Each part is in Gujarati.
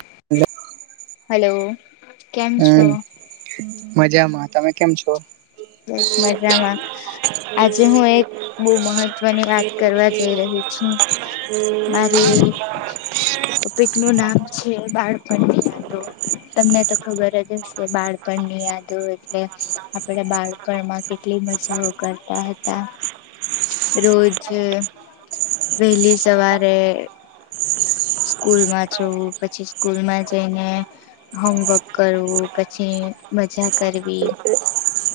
હ [unintelligible] હલો. કેમ છો હમ મજામાં તમે કેમ છો? બસ મજામાં આજે હું એક બહ મહત્વની વાત કરવા જઈ રહી છું. મારી ટોપિક નું નામ છે બાળપણની યાદો. તમને તો ખબર જ બાળપણ ની યાદો એટલે આપડે બાળ કેટલી મજાઓ કરતા હતા રોજ વહેલી સવારે સ્કૂલ માં જવું પછી સ્કૂલ માં જઈને હોમવર્ક કરવું પછી મજા કરવી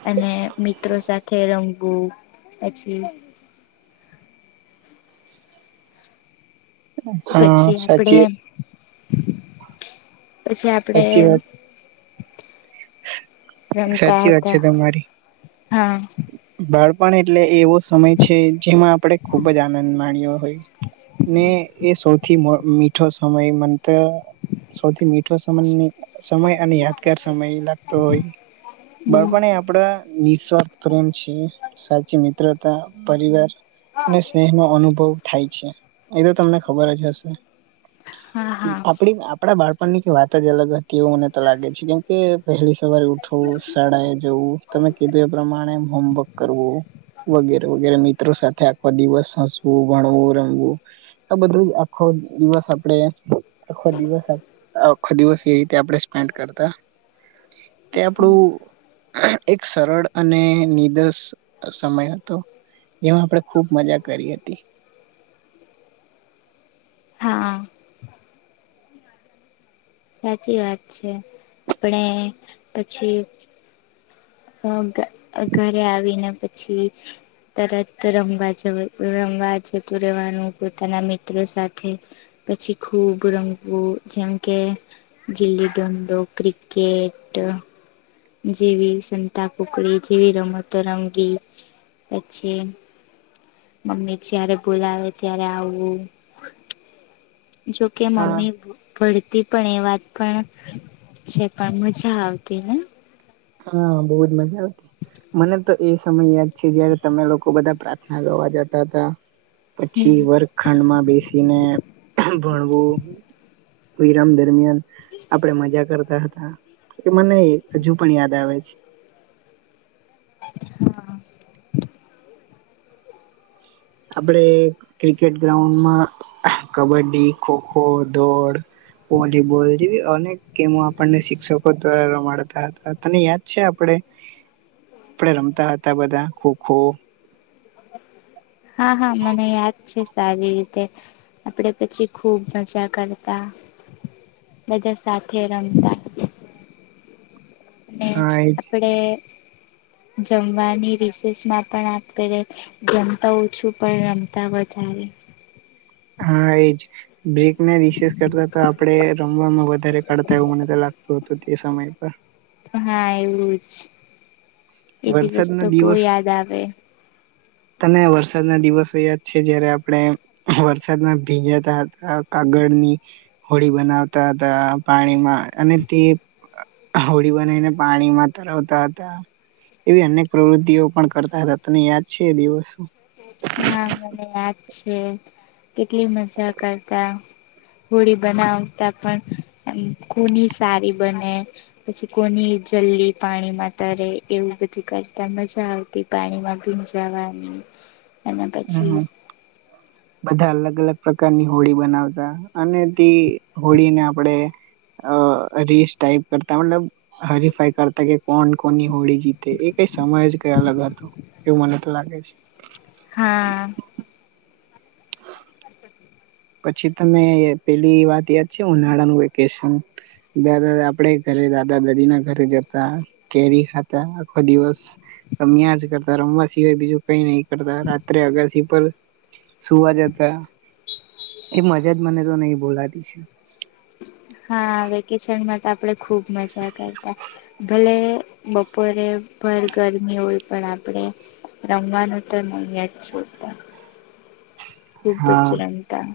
અને મિત્રો સાથે રમવું પછી હા પછી આપડે સાચી પછી આપડે સાચી વાત રમતા સાચી વાત છે હતા તમારી હા બાળપણ એટલે એવો સમય છે જેમાં આપણે ખુબ જ આનંદ માણ્યો હોય. ને એ સૌથી મીઠો સમય મ સૌથી મીઠો સમયની સમય અને યાદગાર સમય લાગતો હોય હમ બાળપણ આપડા નિઃસ્વાર્થ પ્રેમ છે સાચી મિત્રતા પરિવાર ને સ્નેહ નો અનુભવ થાય છે એ તો તમને ખબર જ હશે. હા હા આપણી આપણા બાળપણની વાત જ અલગ હતી એવું મને તો લાગે છે કેમ કે વહેલી સવારે ઉઠવું શાળાએ જવું તમે કીધું એ પ્રમાણે હોમવર્ક કરવું વગેરે વગેરે મિત્રો સાથે આખો દિવસ હસવું ભણવું રમવું આ બધું જ આખો દિવસ આપડે આખો દિવસ આખો દિવસ એ રીતે આપણે સ્પેન્ડ કરતા તે આપણું એક સરળ અને નિદસ સમય હતો જેમાં આપણેે ખુબ મજા કરી હતી. હા સાચી વાત છે આપણે પછી અ ઘરે આવીને પછી તરત રમવા જ રમવા જતું રહેવાનું પોતાના મિત્રો સાથે પછી ખૂબ રમવું જેમ કે, ગિલ્લી ડંડો, ક્રિકેટ જેવી સંતા કુકડી જેવી રમતો રમવી પછી મમ્મી જયારે બોલાવે ત્યારે આવવું જોકે હા મમ્મી પડતી પણ એ વાત પણ છે પણ મજા આવતી ને હા બહુ જ મજા આવતી મને તો એ સમય યાદ છે જયારે તમે લોકો બધા પ્રાર્થના કરવા જતા હતા પછી વર્ગ ખંડમાં બેસીને ભણવું વિરામ દરમિયાન આપડે મજા કરતા હતા એ મને હજુ પણ યાદ આવે છે. હા આપડે ક્રિકેટ ગ્રાઉન્ડમાં કબડ્ડી, ખોખો, દોડ વોલીબોલ જેવી અનેક ગેમો આપણને શિક્ષકો દ્વારા રમાડતા હતા તને યાદ છે આપણે [inaudible] આપડે રમતા હતા બધા ખોખો હા હા મને યાદ છે સારી રીતે આપડે પછી ખુબ મજા કરતા બધા સાથે રમતા હા અને એજ આપણેે જમવાની રિસેસ માં પણ આપડે જમતા ઓછું પણ રમતા વધારે હા એજ બેકને વિશેષ કરતા તો આપડે રમવામાં વધારે કાઢતા એવું મને તો લાગતું હતું એ સમય પર હા એવું જ એ દિવસ તો વરસાદના બો દિવસ યાદ આવે તને વરસાદ ના દિવસો યાદ છે જયારે આપણે વરસાદમાં ભીજાતા હતા કાગળની હોળી બનાવતા હતા પાણીમાં અને તે નાવડી બનાવીને પાણીમાં તરાવતા હતા. એવી અનેક પ્રવૃતિઓ પણ કરતા હતા તને યાદ છે એ દિવસો હા મને યાદ છે કેટલી મજા કરતા હોડી બનાવતા પણ કોની સારી બને પછી કોની જલ્દી પાણીમાં તરે એવું બધું કરતા મજા આવતી પાણીમાં ભીજાવાની અને પછી હમ બધા અલગ અલગ પ્રકારની હોળી બનાવતા અને તે હોળીને આપણેે અ રીસ ટાાઈપ કરતા મતલબ હરીફાઈ કરતા કે કોણ કોની હોળી જીતે એ કઈ સમય જ કઈ અલગ હતો એવું મને લાગે છે. હા પછી તમે પેલી વાત યાદ છે ઉનાળાનું વેકેશન દાદા આપડે ઘરે દાદા દાદી ના ઘરે જતા કેરી ખાતા આખો દિવસ રમ્યા જ કરતા રમવા સિવાય બીજું કઈ નહી કરતા રાત્રે અગાસી પર સુવા જતા એ મજા જ મને તો નહી ભૂલાતી છે. હા વેકેશનમાં તો આપણેે ખુબ મજા કરતા ભલે બપોરે ભર ગરમી હોય પણ આપણે રમવાનું તો નહી જ છોડતા ખૂબ જ હા રમતા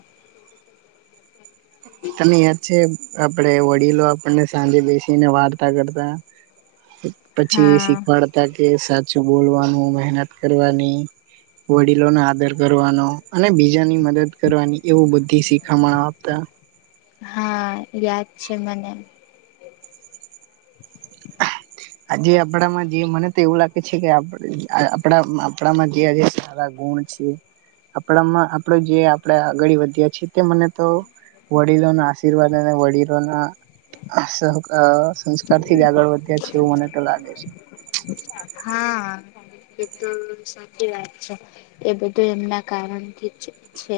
તને યાદ છે આપડે વડીલો આપણને સાંજે બેસીને વાર્તા કરતા પછી એ હા શીખવાડતા કે સાચું બોલવાનું મહેનત કરવાની વડીલો નો આદર કરવાનો અને બીજાની મદદ કરવાની એવું બુદ્ધિ શિખામણ આપ તા હા યાદ છે મને [inaudible] આજે આપણામાં જે મને તો એવું લાગે છે કે આપણા આપણામાં જે આ સારા ગુણ આપણામાં આપડો જે આપણે આગળ વધ્યા છીએ તે મને તો વડીલોના આશીર્વાદ અને વડીલોના [unintelligible] થી આગળ વધ્યા છે એવું મને તો લાગે છે. હા. એ તો સાચી વાત છે એ બધું એમના કારણથી જ છે.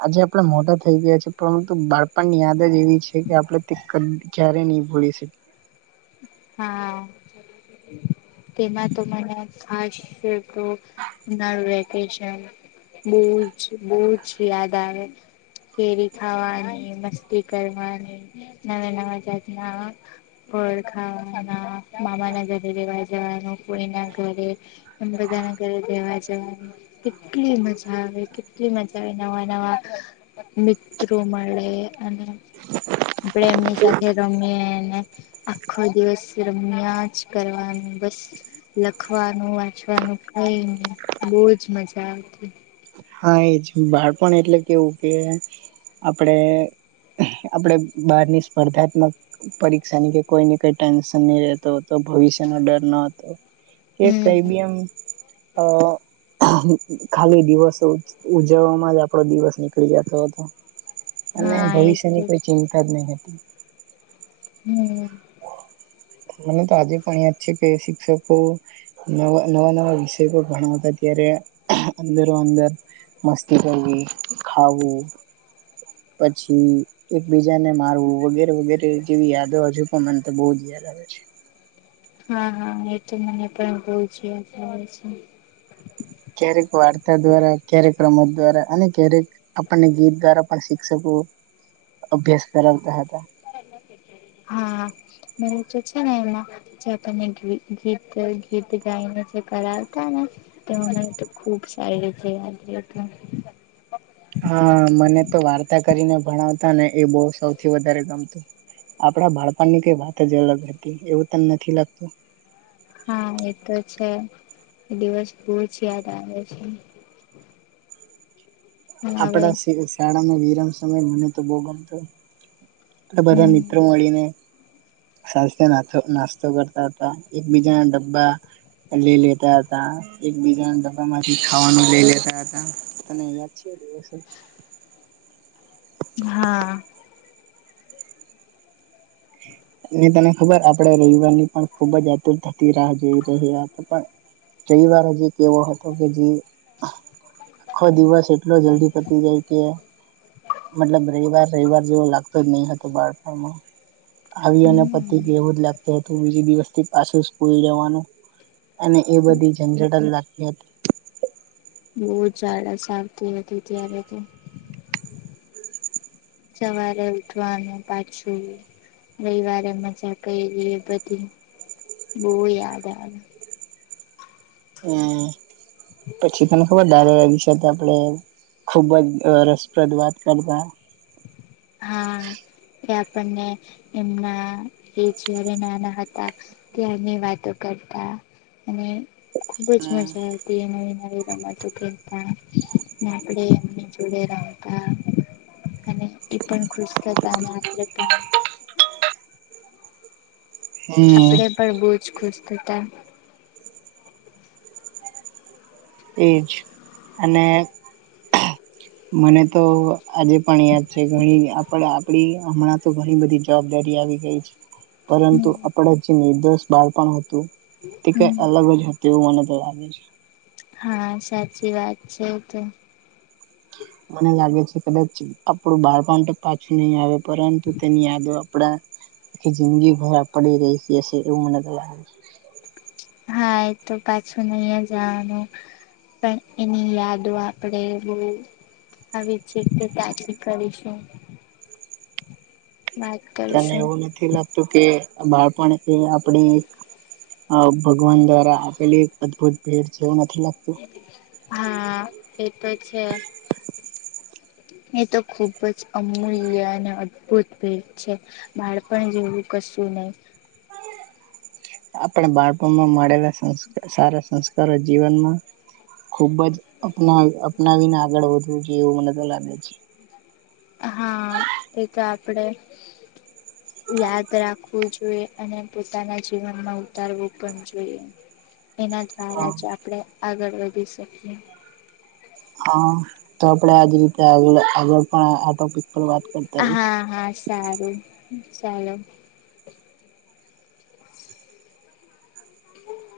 આજે આપણે મોટા થઈ ગયા છે પરંતુ બાળપણ યાદ જ એવી છે કે આપડે તે જ્યારે નહી ભૂલી શકીએ. હા તેમાં તો મને ખાસ તો ઉનાળુ વેકેશન બોજ બોજ યાદ આવે. કેરી ખાવાની મસ્તી કરવાની નવા નવા જાતના ફળખાવાના મામા ના ઘરે રેવા જવાનું ફોઈના ઘરે આમ બધા ના ઘરે દેવા જવાની કેટલી મજા આવે કેટલી મજા આવે નવા નવા મિત્રો મળે અને આપણેે એમની સાથે રમીને આખો દિવસ રમ્યા જ કરવાનું બસ લખવાનું વાંચવાનું કઈ નહી બહજ મજા આવતી હા એજ બાળપણ એટલે કેવું કે આપડે આપણે બહારની સ્પર્ધાત્મક પરીક્ષાની કે કોઈને કંઈ ટેન્શન નહીં રહેતો તો ભવિષ્યનો ડર ન હતો કે કઈ હમ બી એમ અ ખાલી દિવસ તો ઉજવવામાં જ આપડો દિવસ નીકળી જતો હતો અને હા એ તો ભવિષ્યની કોઈ ચિંતા જ નહી હતી હમ્મ મને તો આજે પણ યાદ છે કે શિક્ષકો નવા નવા વિષય પણ ભણાવતા ત્યારે અંદરો અંદર મસ્તી કરવી ખાવું પછી એકબીજાને મારવું વગેરે વગેરે જેવી યાદો હજુ પણ મને તો બહુ જ યાદ આવે છે હા હા એ તો મને પણ બહજ યાદ આવે છે ક્યારેક વાર્તા દ્વારા ક્યારેક રમત દ્વારા અને ક્યારેક આપણને ગીત દ્વારા પણ શિક્ષકો અભ્યાસ કરાવતા હતા હા મ તો છે ને એમાં જે આપને ગીત ગીત ગાઈને જે કરાવતા ને તે તો ખૂબ સારી રીતે યાદ રેતુ હા મને તો વાર્તા કરીને ભણાવતા ને એ બહ સૌથી વધારે ગમતું આપડા ભડપાણની કઈ વાત જ અલગ હતી એવું તને નથી લાગતું હા એતો છે દિવસ બહુજ યાદ આવે છે હવે આપડા શાળાને વિરામ સમય મને તો બહુ ગમતું એ બધા મિત્રો હમ મળીને સાજ નાસ્તો નાસ્તો કરતા હતા એકબીજા ના ડબ્બા લઈ લેતા એકબીજા ડબ્બામાંથી ખાવાનું લઈ લેતા હતા તને યાદ છે એ દિવસો હા ની તમે ખબર આપડણે રવિવાર ની પણ ખુબ જ આતુર થતી રાહ જઈ રહ્યા હતા પણ રવિવાર હજી કેવો હતો કે જે આખો દિવસ એટલો જલ્દી પતી જાય કે મતલબ રવિવાર રવિવાર જેવો લાગતો જ નહી હતો બાળપણમાં આવી અને પતિ હમ ગયું એવું જ લાગતું હતું બીજ દિવસ થી પાછું સ્કૂલ જવાનું અને એ બધી જંઝટન લાગતી હતી બહુ જ ઝડા અશાંતિ હતી ત્યારે તો સવારે ઉઠવાનું પાછું રવિવારે મજા કરી એ બધી બહ યાદ આવે હમ્મ પછી તને ખબર [unintelligible] તત આપણે ખૂબ જ રસપ્રદ વાતો કરતા હા એ આપણને એમના કેચ નાના હતા ત્યાંની વાતો કરતા અને ખુબ જ મજા નવી નવી રમતો કતા આપણે એમની જોડે રમતા અને એ પણ ખુશ થતા હતા આપણે પણ હમ આપણે પણ બહુ જ ખુશ થતા એજ અને મને તો આજે પણ યાદ છે ઘણી આપ આપડી હમણાં તો ઘણી બધી જવાબદારી આવી ગઈ છે. પરંતુ હમ આપણા જે નિર્દોષ બાળપણ હતું તે હમ કઈ અલગ જ હ તેવું મને તો લાગે છે. હા સાચી વાત છે તો મને લાગે છે કદાચ આપડું બાળપણ પાછું નહીં આવે પરંતુ તેની યાદો આપડા આખી જિંદગી ભરા પડી રહી જશે એવું મને લાગે હા એ તો પાછું નહી જ આવાનું પણ એની યાદો આપડે બ હવે છે તે ત્યાંથી કરીશું. [inaudible] તને એવું નથી લાગતું કે બાળપણ એ આપડી ભગવાન દ્વારા આપેલી એક અદભુત ભેટ જેવું નથી લાગત હા એ તો છે. એ તો ખુબ જ અમૂલ્ય અને અદ્ભુત ભેટ છે. બાળપણ જેવું કશું નહિ. આપણા બાળપણમાં મળેલા સં સારા સંસ્કારો જીવનમાં ખૂબ જ અપનાવી અપનાવીને આગળ વધવું જોઈએ એવું મને તો લાગે છે. હા એ તો આપડે યાદ રાખવું જોઈએ અને પોતાના જીવનમાં ઉતારવું પણ જોઈએ. એના દ્વારા જ આપણે આગળ વધી શકીએ. હા તો આપડે આજ રીતે આગળ પણ આ ટોપિક પર વાત કરતા રહીશ. હા હા સારું ચાલો. [inaudible]